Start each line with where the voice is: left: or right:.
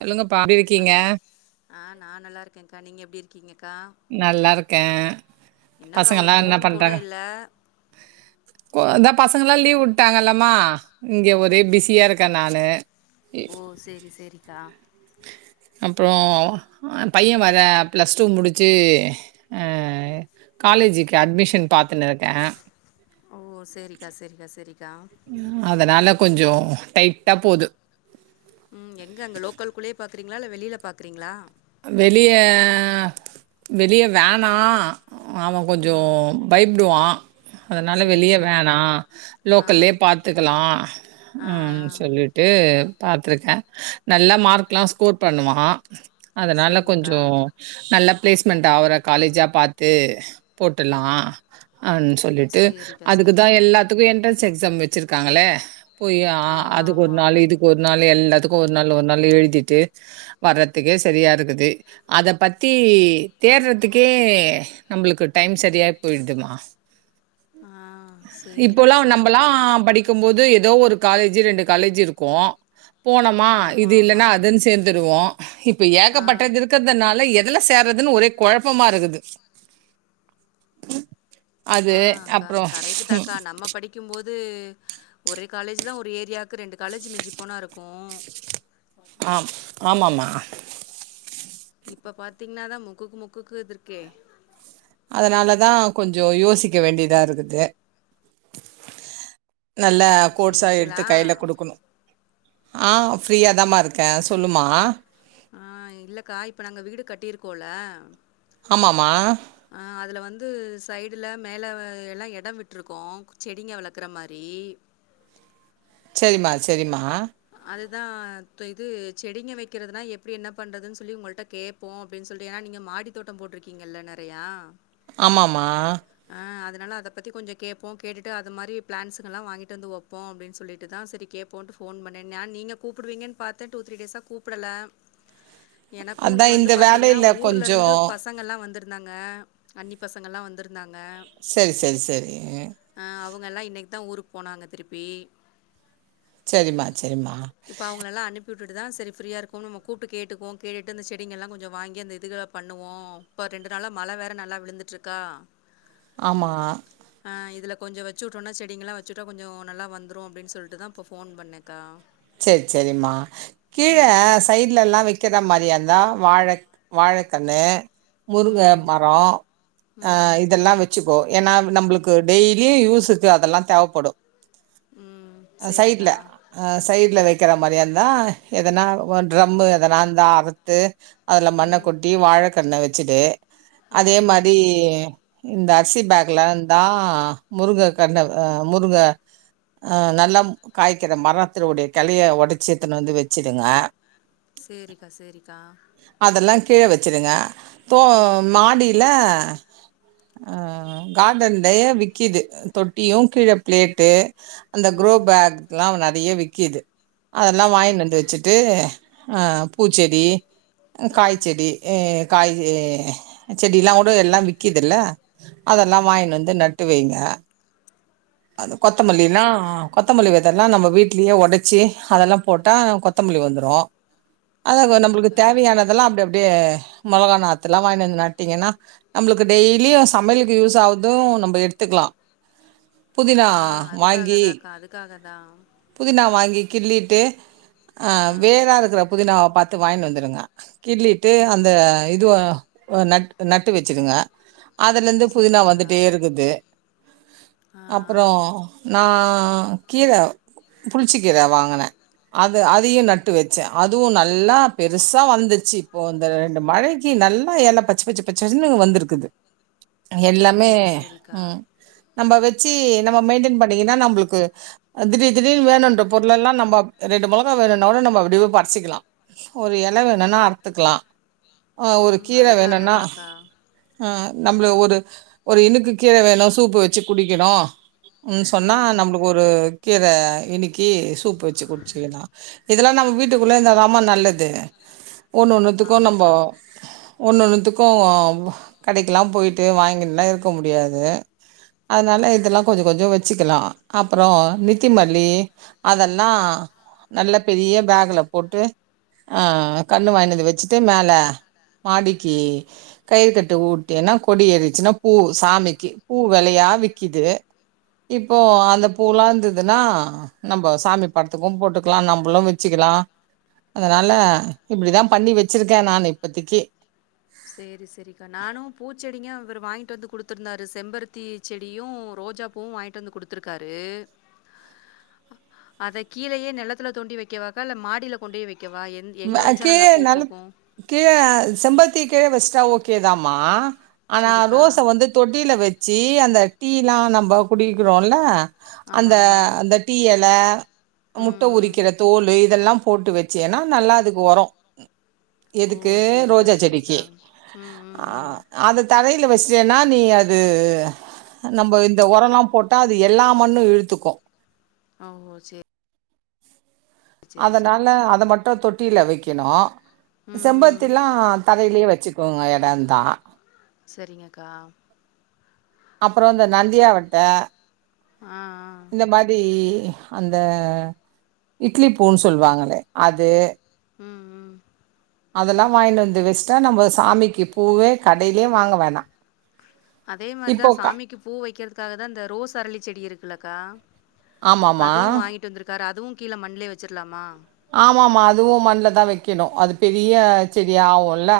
right: சொல்லங்கபா எப்டி இருக்கீங்க
left: ஆ நா நல்லாயிருக்கங்கா நீங்க எப்டி இருக்கீங்கக்கா
right: நல்லா இருக்கே
left: என்னக்கா ஒரு ஃபோன் கூட இல்ல
right: கோ அதா பசங்கலா லீவு வுட்டாங்கலமா இங்கே ஒரே பிஸியாருக்கே நானு
left: ஓ செரி செரிக்கா
right: அப்றோ ஆ பைய வர பிளஸ் டூ முடிச் சு ஆ காலேஜிக்கு அட்மிஷன் பாத்துனு இருக்கே
left: ஓ செரிகா செரிகா செரிகா
right: அதனால கொஞ்சோ டைட்டா போது
left: ம் எங்க அங்க லோக்கலுகுள்ளே பாக்குறீங்களா இல்ல வெளில பாக்குறீங்களா
right: வெளிய வெளியவேனா ஆமா கொஞ்சோ
left: ம்
right: பை ப்டுவா அதனால
left: சேரி
right: வெளிய
left: சேரி
right: வேணா
left: ஆ
right: லோக்கல்லே பாத்துக்கலா
left: ஆ ஆ
right: அம் சொல்லிட் டு பாத்திருக்கே நல்லா மார்க்லா ஸ்கோர் பண்ணுவா அதனால
left: சேரிங்கக்கா
right: கொஞ்சோ நல்ல பிளேஸ்மெண்ட் ஆவுற காலேஜா பாத்து போட்டுலா அன் சொல்லிட்டு
left: சேரிக்கா
right: அதுக்குதா
left: சேரிக்கா
right: எல்லாத் த்துக்கு என்ட்ரன்ஸ் எக்ஸாம் வெச்சிருக்காங்ளே போயி ஆ
left: ஆமா
right: அதுக்கு ஒரு
left: ஆமா
right: நாள் இதுக் ஒர் நாள் எல்லாதுக்கு ஒரு நாள் ஒரு நாள் எழுதிட்டு வர்றதுக்கே சரியாருக்குது அத பத்தி தேர்றதுக்கே நம்ளுக்கு டைம் சரியா போய்ருதுமா
left: ஆ ஆ சேரிகா சேரிகா
right: க்க போது ஏதோ ஒரு காலேஜு ரெண்டு காலேஜு இருக்கு போனமா
left: ஆமா
right: இது
left: ஆமா
right: இல்லனா அதுன் சேந்துருவோ இப்போ
left: ஆ
right: ஏகப்பட்டது இருக்கிற்துனால எ எதுல சேர்றதுன் ஒரே கொழப்பமா இருக்குது அது
left: ஆ அக்கா
right: அப்புறம்
left: கரெக்ட்டு தாகா நம்ம படிக் கிம் போது ஒரே காலேஜ் தா ஒரு ஏரியாக்கு ரெண்டு காலேஜ் மிஞ்சிப்போனாருக்கு
right: ஆம் ஆமாமா
left: இப்ப பாத்தீங்னாதா முக்குக்கு முக்குக்கு இதுர்க்கே
right: அதனாலதா கொஞ்சோ யோசிக்க வேண்டிதா இருக்குது நல்லா
left: ம் சரி
right: கோட்ஸா
left: ஆச்சுங்களா?
right: எடுத்து கைல குடுக்கணு ஆ ஃப்ரீயா தாமா இருக்கே சொல்லுமா
left: ஆ இல்லகா இப்ப நாங்க வீடு கட்டியிருக்கோல
right: ஆமாமா
left: ஆ அதுல வந்து சைடுல மேலே எல்லா எடம் விட்ருக்கோ செடிங்க வளக்கிற மாரி
right: செரிமா செரிமா
left: அதுதா தொ இது செடிங்க வெக்கிறதுனா எப்டி என்ன பண்றதுன் சொல்லி உங்கள்ட கேப் போ அப்டின் சொல்ட்டு ஏன்னா நீங்க மாடி தோட்ட போட்ருக்கீங்கல்ல நெறையா
right: ஆமாமா
left: ஆ அதனால அத பத்தி கொஞ்சோ கேப்போ கேட்டுடு அது மாரி ப்ளான்ஸுங்ளா வாங்கிட்டு வந்து வப் போ அப்டின் சொல்லிட்டுதா சரி கேபோன்ட்டு ஃபோன் பண்ணே நா நீங்க கூப்டுவீங்கன் பாத்தே டூ த்ரீ டேஸா கூப்டல எனக்கு இங்க
right: அதான்
left: வந்து
right: இந்த
left: பாத்தீங்னா
right: வேலையில்
left: ஊர்லருந்து
right: கொஞ்சம்
left: ப சங்கள்லா வந்திருந்தாங்க அன்னி பசங்கள்லா வந்திருந்தாங்க
right: சரி சரி சரி
left: ஆ அவுங்கல்லா இன்னக்கி தா ஊருக் போனாங்க திருப்பி
right: சரிம்மா சரிம்மா
left: இப்ப அவுங்களலா அனுப் டுட்டு தா சரி ஃபரீயாருக்கு நம்ம கூப்டு கேட்டுகுவோ கேட்டு அந்த செடிங்கெல்லா கொஞ்சொ வாங்கி அந்த இதுக பண்ணுவோ ப்ப ரெண்டு நாளா மழ வேற நல்லா விழுந்துட்ருக்கா
right: ஆமா
left: ஆ இதுல கொஞ்சோ வச்சுட்டோனா செடிங்கலா வச்சுட்டா கொஞ்சோ நல்லா வந்துரு அப்டின் சொல்டு தா இப்ப ஃபோன் பண்ணக்கா
right: செரி செரிம்மா கீழ சைட் ல்ல எல்லா வக்ராமாரியாதா வாழக் வாழக்கன்னு முருங்க
left: ம்
right: மரோ அ
left: ம்
right: இதெல்லா வெச்சிகோ ஏனா நம்ளுக்கு டெய்லி யூசுக்கு அதெல்லா தேவப்படு
left: ம் சேரிக்கா
right: சைடுல அ சைடுல வைக்கற மாரியாந்தா எதனா ஒர் ட்ரம்மு எதனா இந்தா அறுத்து அதுல
left: ம்
right: மண்ணகொட்டி வாழக்கண்ண வச்சிடு அதே
left: ம் ம்
right: மாரி இந்த அர்சி பேக்லாந்தா முருக கண்ண ஹ முருங்க அ நல்லா காய்க்கற மரத்தனுடைய கெலய ஒடச்சி எத்துன்னு வந்து வச்சிடுங்க
left: சேரிக்கா சேரிக்கா
right: அதெல்லா கீழ வெச்சிருங்க ப்போ
left: ம்
right: மாடில அ கார்டன்லயே விக்கிது தொட்டியு கீழ பிளேட்டு அந்த குரோ
left: ம்
right: பேக்லா நறைய விக்கிது அதெல்லா வாய்னுவந்து
left: சரிங்கக்கா
right: வச்சிட்டு ஹ பூச்செடி
left: ம்
right: காய்செடி ஏ காயி செடி செடிலாகூட எல்லா விக்கி தில்ல அதெல்லா வாயின் வந்து நட்டு வைங்க அது கொத்தமல்லினா கொத்தமல்லி வெதனா நம்ப வீட்லே ஒடச்சி அதெல்லா போட்டா கொத்தமல்லி வந்துரு அத நம்மளுக்கு
left: சரிங்கக்கா
right: தேவயானதெல்லா அப் அப்டயே மோளகா நாத்துலா வாங்கினு வந்து நட்டீங்கனா நம்ளுக்கு டெய்லி சமைலுக்கு யூஸ் ஆவுது நம்ப எடுத்துக்கலா புதினா
left: ஆ
right: வாங்கி
left: அதுக்காகதா கா அதுக்காக தா
right: புதினா வாங்கி கிள்ளிட்டு ஆ வேராருக்குற புதினாவ பாத்து வாய்ன் வந்துருங்க கிள்ளிட்டு
left: ம்
right: அந்த
left: ம்
right: இதுவ அ நட் நட்டு வெச்சிருங்க அதுலருந்து புதினா
left: சரிங்கக்கா
right: வந்துட்டே இருக்குது
left: ஆ ஆ
right: அப்றோ நா கீர புள்ச்ச கீர வாங்குனே அது அதையு நட்டு வெச்சே அதுவு நல்லா பெருசா வந்துர்ச்சு இப்போ இந்த ரெண்டு மழை கி நல்லா எல பச்ச பச்ச பச்சனு வந்திருக்குது எல்லாமே
left: சேரி சேரிக்கா
right: ம் நம்ப வெச்சி நம்ப மெயின்டன் பண்ணீகினா நம்ளுக்கு திடீர் திடீர்னு வேணுன்ற பொருள்லல்லா நம்பப் ரெண்டு மொளகா வேணுனாஓட நம்ப அப்டியே பர்சிகலா ஒரு எல வேணுனா அர்த்துகலா ஆ ஒரு
left: ம்
right: கீர
left: அதுக்காக
right: வேணுன்னா
left: தாக்கா
right: ஆ நம்மள ஒரு ஒரு இனுக்கு கீர வேணு சூப்பு வச்சி குடிக்கணு ம் சொன்னா நம்ளுக்கு ஒரு கீர இனிக்கி சூப்பு வச்சி குடிச்சிகலா இதெல்லா நம் வீட்டுக்குள்ளே இந்தா தாமா நல்லது ஒண்ஒண்ணுத்துகு நம்போ
left: ஆமாக்கா
right: ஒண்ஒண்ணுத்துகு கடைகிலா போய்ட்டு வாங்கின்லா இருக்க முடியாது அதனால இதெல்லா கொஞ்ஜோ கொஞ்ஜோ வச்சிக்கலா அப்ரோ நித்திமல்லி அதெல்லா நல்ல பெரிய பேகுல போட்டு ஆ கன்னு வாய்னுவந்து வச்சிட்டு மேல மாடிகி கயிறு கட்டு உட்டேனா கொடி ஏறிச்சினா பூ சாமிக்கு பூ வெலையா விக்கிது இப்போ
left: ஆ
right: அந்த பூலாந்ததுனா நம்ப சாமி படத்துக்கு போட்டுக்கலா நம்பலு வெச்சிக்கலா அதனால இப்டிதா பண்ணி வெச்சிருக்கே நானு இப்பதைக்கி
left: சேரி சேரிக்கா நானு பூச்செடிங்க இவரு வாங்கிட்டு வந்து குடுத்திருந்தாரு செம்பருத்தி செடியு ரோஜா பூவு வாங்கிட்டு வந்து குடுத்திருக்காரு அ அத கீழயே நெலத்துல தோண்டி வெக்கவாக்கா இல்ல மாடில கொண்டோய் வெக்கவா எந்
right: ம்
left: எங்க வெச்சா
right: கீழ
left: நல்லா பூ
right: நெலத்
left: பூக்கு
right: கீழ செம்பருத்தி கீழ வெச்ட்டா ஓகே தாமா ஆனா
left: சரிக்கா.
right: ரோஸ வந்து தொட்டில வெச்சி அந்த டீலா நம்ப குடிக்கிறோல
left: ஆமா,
right: அந்த
left: ஆமா.
right: அந்த டீ எல அ முட்ட
left: ம், ம்.
right: உரிக்கிற தோலு இதெல்லா போட்டு வெச்சேனா நல்லா அதுக்கு ஒரோ
left: ஓ!
right: எதுக்கு
left: சரிக்கா,
right: ரோஜா
left: சரிக்கா.
right: செடிக்கு
left: ம், ம்,
right: ஆ
left: ம்.
right: அத தரைல வெச்சிட்டேனா நீ அது நம்ப இந்த ஒரோலா போட் ட்டா அது எல்லா மண்ணு இழுத்துக்கு
left: ஆ ஓ சே சரி.
right: அதனால அத மட்டு தொட்டில வெக்கணு
left: ம், ம்.
right: செம்பருத்திலா தரைலே வச்சுக் கோங்க எட இருந்தா
left: செரிங்கக்கா
right: அப்றோ இந்த நந்தியாவட்ட
left: ஆ ஆ
right: இது மாதி அந்த இட்லி பூன்னு சொல்லுவாங்களே அது
left: ம் ம்
right: அதெல்லா வாங்கினு வந்து வெச்ட்டா நம்ப சாமிக்கு பூவே கடைலே வாங்க வேணா
left: அதே மாரிதா
right: இப்போ க
left: சாமிக்கு பூ வெக்கிறதுக்காக தா இந்த ரோஸ் அரளிச் செடி இருக்குல்லக்கா
right: ஆமாமா
left: அதுவு வாங்கிட்டு வந்திருக்காரு அதுவு கீழ மண்லே வெச்சிர்லாமா
right: ஆமாம்மா அதுவு மண்ல தா வெக்கணு அது பெரிய செடி ஆவுல்ல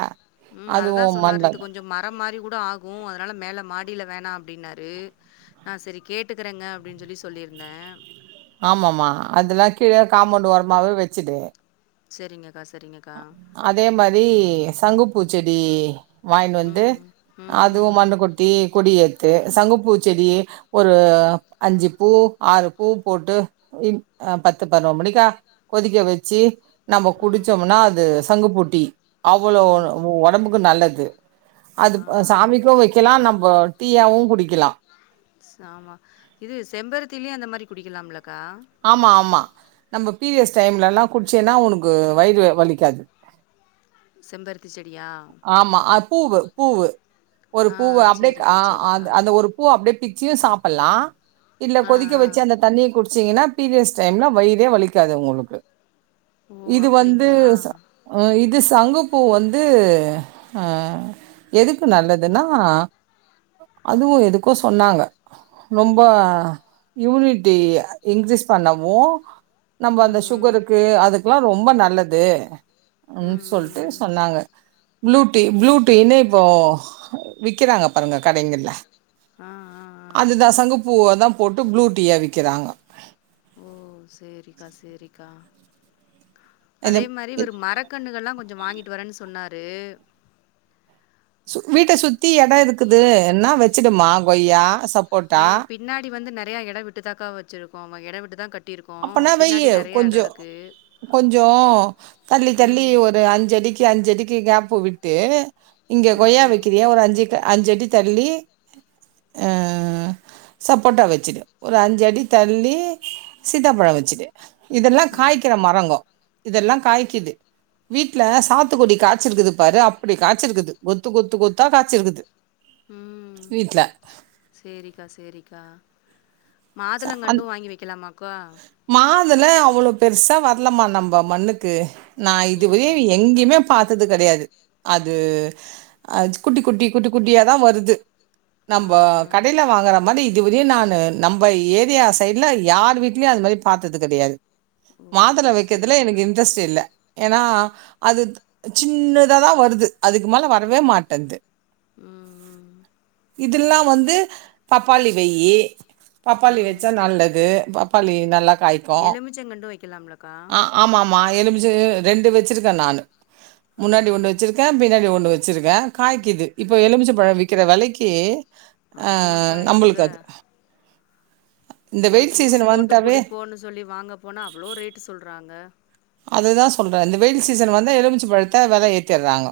left: ம் அததா சொன்னாரு இது கொஞ்ச மர மாரி கூட ஆகு அதுனால மேல மாடில வேணா அப்டின்னாரு ஆ சேரி கேட்டுக்கிறேங்க அப்டின் சொல்லி சொல்லிருந்தே
right: ஆமாம்மா அதெல்லா கீழ காமோண்டு ஓரமாவே வெச்சுடு
left: சேரிங்கக்கா சேரிங்கக்கா
right: அதே மாரி சங்குப்பூ செடி வாய்ன்ட்டு வந்து
left: ம், ம்,
right: அதுவு
left: ம்,
right: மண்ணு கொட்டி கொடி ஏத்து சங்குப்பூச்செடி ஒரு அஞ்சு பூ ஆறு பூ போட்டு ம் ஆ பத்து பதுனொரு மணிக்கா கொதிக்க வெச்சி நம்ம குடி
left: ம்,
right: னா அது சங்குப்பூ டீ அவ்ளோ
left: ம்.
right: ஒ ஒடம்புக்கு நல்லது அது
left: ஆ.
right: ப் சாமிக்கு வைக்கலா நம்ப டீயாவு குடிக்கலா
left: சாமா இது செம்பருத்திலயு அந்த மாரி குடிக்கலாம்லக்கா
right: ஆமா ஆமா நம்ம பீரியட்ஸ் டைம்லல்லா குச்சேன்னா ஒனக்கு வயிறு வலிக்காது
left: செம்பருத்தி செடியா
right: ஆமா அது பூவு பூவு ஒரு
left: ஆ
right: பூவு அப்டியே க ஆ
left: சரிக்கா, சரிக்கா.
right: அந் அந்த ஒரு பூவ அப்டியே பிச்சியு சாப்புட்லா இல்ல
left: ஆ,
right: கொதிக்க
left: ஆ.
right: வெச்சு அந்த தண்ணிய குடிச் ச்சீங்கனா பீரியட்ஸ் டைம்ல வயிறே வலிக்காது ஒங்களுக்கு
left: ஓ!
right: இது வந்து
left: அப்டிங்களா?
right: ச அ இது சங்குப்பூ வந்து து ஆ எதுக்கு நல்லதுனா அதுவு எதுக்கோ சொன்னாங்க ரொம்ப இம்யூனிட்டி இங்க்ரீஸ் பண்ணவு நம்ப அந்த
left: ம், ம்.
right: சுகருக்கு அதுக்குலா ரொம்ப நல்லது ன்
left: ம், ம்,
right: சொல்ட்டு
left: ம்.
right: சொன்னாங்க ப்ளூ டீ ப்ளூ டீனு இப்போ விக்கறாங்க பாருங்க கடைங்கல்ல
left: ஆ ஆ ஆ.
right: அதுதா சங்குப் பூவ தா போட்டு ப்ளூ டீயா விக்கறாங்க
left: ஓ சேரிக்கா சேரிக்கா
right: இந்த
left: அதே மாரி ஒரு
right: இத்-
left: மரக் கண்ணுகல்லா கொஞ்சோ வாங்கிட்டு வரன் சொன்னாரு
right: சு வீட்ட சுத்தி எடோ இருக்குது என்னா வச்சிடுமா கொய்யா
left: ஆ
right: சப்போட்டா
left: பின்னாடி வந்து நறையா எட விட்டுதாக்கா வச்சிருக்கோ ஆமா எட விட்டுதா கட் டிருக்கோ பின்னாடி நறையா எடோ இருக்கு
right: கொஞ்சோ தள்ளி தள்ளி
left: ம்.
right: ஒரு அஞ்சடி க்கு அஞ்சடிக்கு கேப்பு விட்டு இங்க
left: ம்,
right: கொய்யா
left: ம்.
right: வைக்கிறியா ஒரு அஞ்சுக்கா அஞ்சடி தள்ளி சப்போட்டா வச்சுடு ஒரு அஞ்சடி தள்ளி சீதாப்பழோ வச்சுட்டு இதெல்லா
left: ஆ.
right: காய்க்கிற மரங்கோ இதெல்லா காய்க்குது வீட்ல சாத்துக்கொடி காய்ச்சிருக்குது பாரு அப்படி காய்ச்சிருக்குது கொத்து கொத்து கொத்தா காய்ச்சிருக்குது வீட்ல
left: சேரிக்கா சேரிக்கா மாதுளங்கண்டு வாங்கி வைக்கலாமாக்கா
right: மாதுல அவ்ளோ பெருசா வரலமா நம்ப மண்ணுக்கு நா
left: ஓ!
right: இதுவரையு எங்கேயுமே பாத்தது கடையாது அது அத் குட்டி குட்டி குட்டி குட்டியாதா வருது
left: ஆ,
right: நம்ப
left: ஆ.
right: கடைல வாங்கற மாரி இதுவரையு நானு நம் ப ஏரியா சைடுல யார் வீட்லயு அது மாரி பாத்தது கடையாது
left: ஓ!
right: மாதுள வைக்கதுல
left: சரிக்கா.
right: எனக்கு இன்ட்ரெஸ்ட் இல்ல ஏனா அது சின்னதாதா வருது அதுக்கு மேல வரவே மாட்டன்து
left: ம், ம்.
right: இதல்லா வந்து பப்பாளி வையி பப்பாளி
left: ம்.
right: வச்சா நல்லது பப்பாளி நல்லா காய்
left: எலுமிச்சங்கண்டு வைக்கலாம்லக்கா
right: ஆமா ஆமா எலுமிச்ச ரெண்டு வச்சுருக்க நானு முன்னாடி ஒன்னு
left: ஆ.
right: வச்சுருக்க பின்னாடி ஒன்னு வச்சுருக்க காய்க்குது இப்ப எலுமிச்ச பழோ விக்கிற வெலைக்கி ஆ
left: ஆமாக்கா எங்க
right: நம்பளுக்கு அது இந்த
left: ஒரு
right: வெயில்
left: ஜூஸ்
right: சீசன்
left: போட்டு
right: வந்துட்டாவே
left: குடிப்போன்னு சொல்லி வாங்க போனா அவ்ளோ ரேட்டு் சொல்றாங்க
right: அதுதா சொல்ற இந்த வெயில் சீசன் வந்தா எலுமிச்ச பழத்த வெல ஏத்திடுறாங்க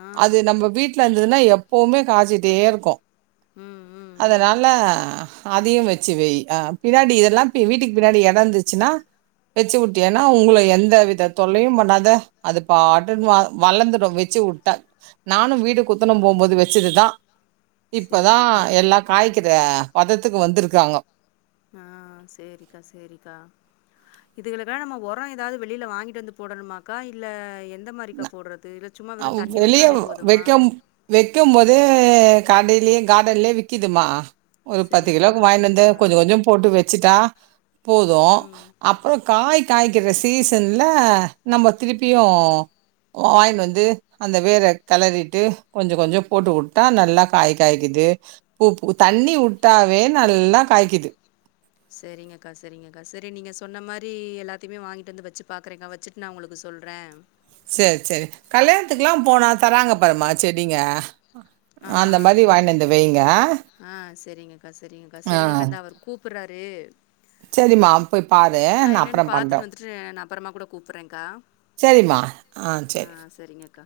left: ஆ
right: அது நம்ம வீ ட்ல இருந்ததுன்னா எப்பவுமே காய்சிட்டே இருக்கு
left: ம் ம் ம்
right: அதனால அதயு வச்சு வெய் அ பின்னாடி இதெல்லா வீட்டுக்கு பின்னாடி எடோ இருந்துச்சுன்னா வெச்சு உட்டயன்னா உங்கள எந்த த வித தொல்லையும் பண்ணாத அது பாட்டுன்னு வ வளர்ந்துடு வெச்சு விட்ட நானு வீடு குத்தணோம் போம்போது வெச்சதுதா இப்பதா
left: சேரிக்கா
right: எல்லா
left: சேரிக்கா
right: காய்குது பதத்துக்கு வந்துருக்காங்கோ
left: ஆ சேரிக்கா சேரிக்கா இதுகலுக்க நம்ம ஒரோ ஏதாவது வெளியில வாங்கிட்டு வந்து போடணுமாக்கா இல்ல எந்த
right: ந
left: மாரிக்கா போடறது இல்ல சும்மா வெறு தண்ணி ஊத்துனாலே போதமா
right: வெக்கும்போதே கடையிலியு கார்டன்லே விக்கிதுமா ஒரு பத்து கிலோக்கு
left: செரிங்கக்கா
right: வாங்கின் வந்து
left: செரிங்கக்கா
right: கொஞ்சோ கொஞ்சோ போட்டு வெச்சுட்டா போது
left: ம்
right: அப்போ காய் காய்க்கிற சீசன்ல நம்போ திருப்பியு வாங்கின் வந் து அந்த வேற கெளறிட்டு கொஞ்ச கொஞ்சோ போட்டு உட்டா நல்லா காய் காய்க்குது பூப்பூ தண்ணி உட்டாவே நல்லா காய்க்குது
left: செரிங்கக்கா செரிங்கக்கா செரி நீங்க சொன்ன மாரி எல்லாத்தையுமே வாங்கிட்டு வந்து வச்சு பாக்குறேங்கா வச்சு நா உங்களுக்கு சொல்ற
right: சேரி சேரி கல்யாணத்துக்குல்லா போனா தராங்க பாருமா செடிங்க
left: ஆமா
right: அந்த மாரி வாங்கின்னு வந்து வைங்க.
left: ஆ செரிங்கக்கா செரிங்கக்கா
right: ஆ
left: செரிங்கக்கா த அவர் கூப் கூப்பட்றாரு
right: சரிம்மா போய் பாரு.
left: நா
right: நான்
left: என்னன்னு
right: அப்புறம்
left: பாத்துட்டு
right: பண்றேன்.
left: வந்துட்டு நா அப்பறமா கூட கூப்பறேக்கா
right: சேரிமா ஆ சேர்
left: ஆ செரிங்கக்கா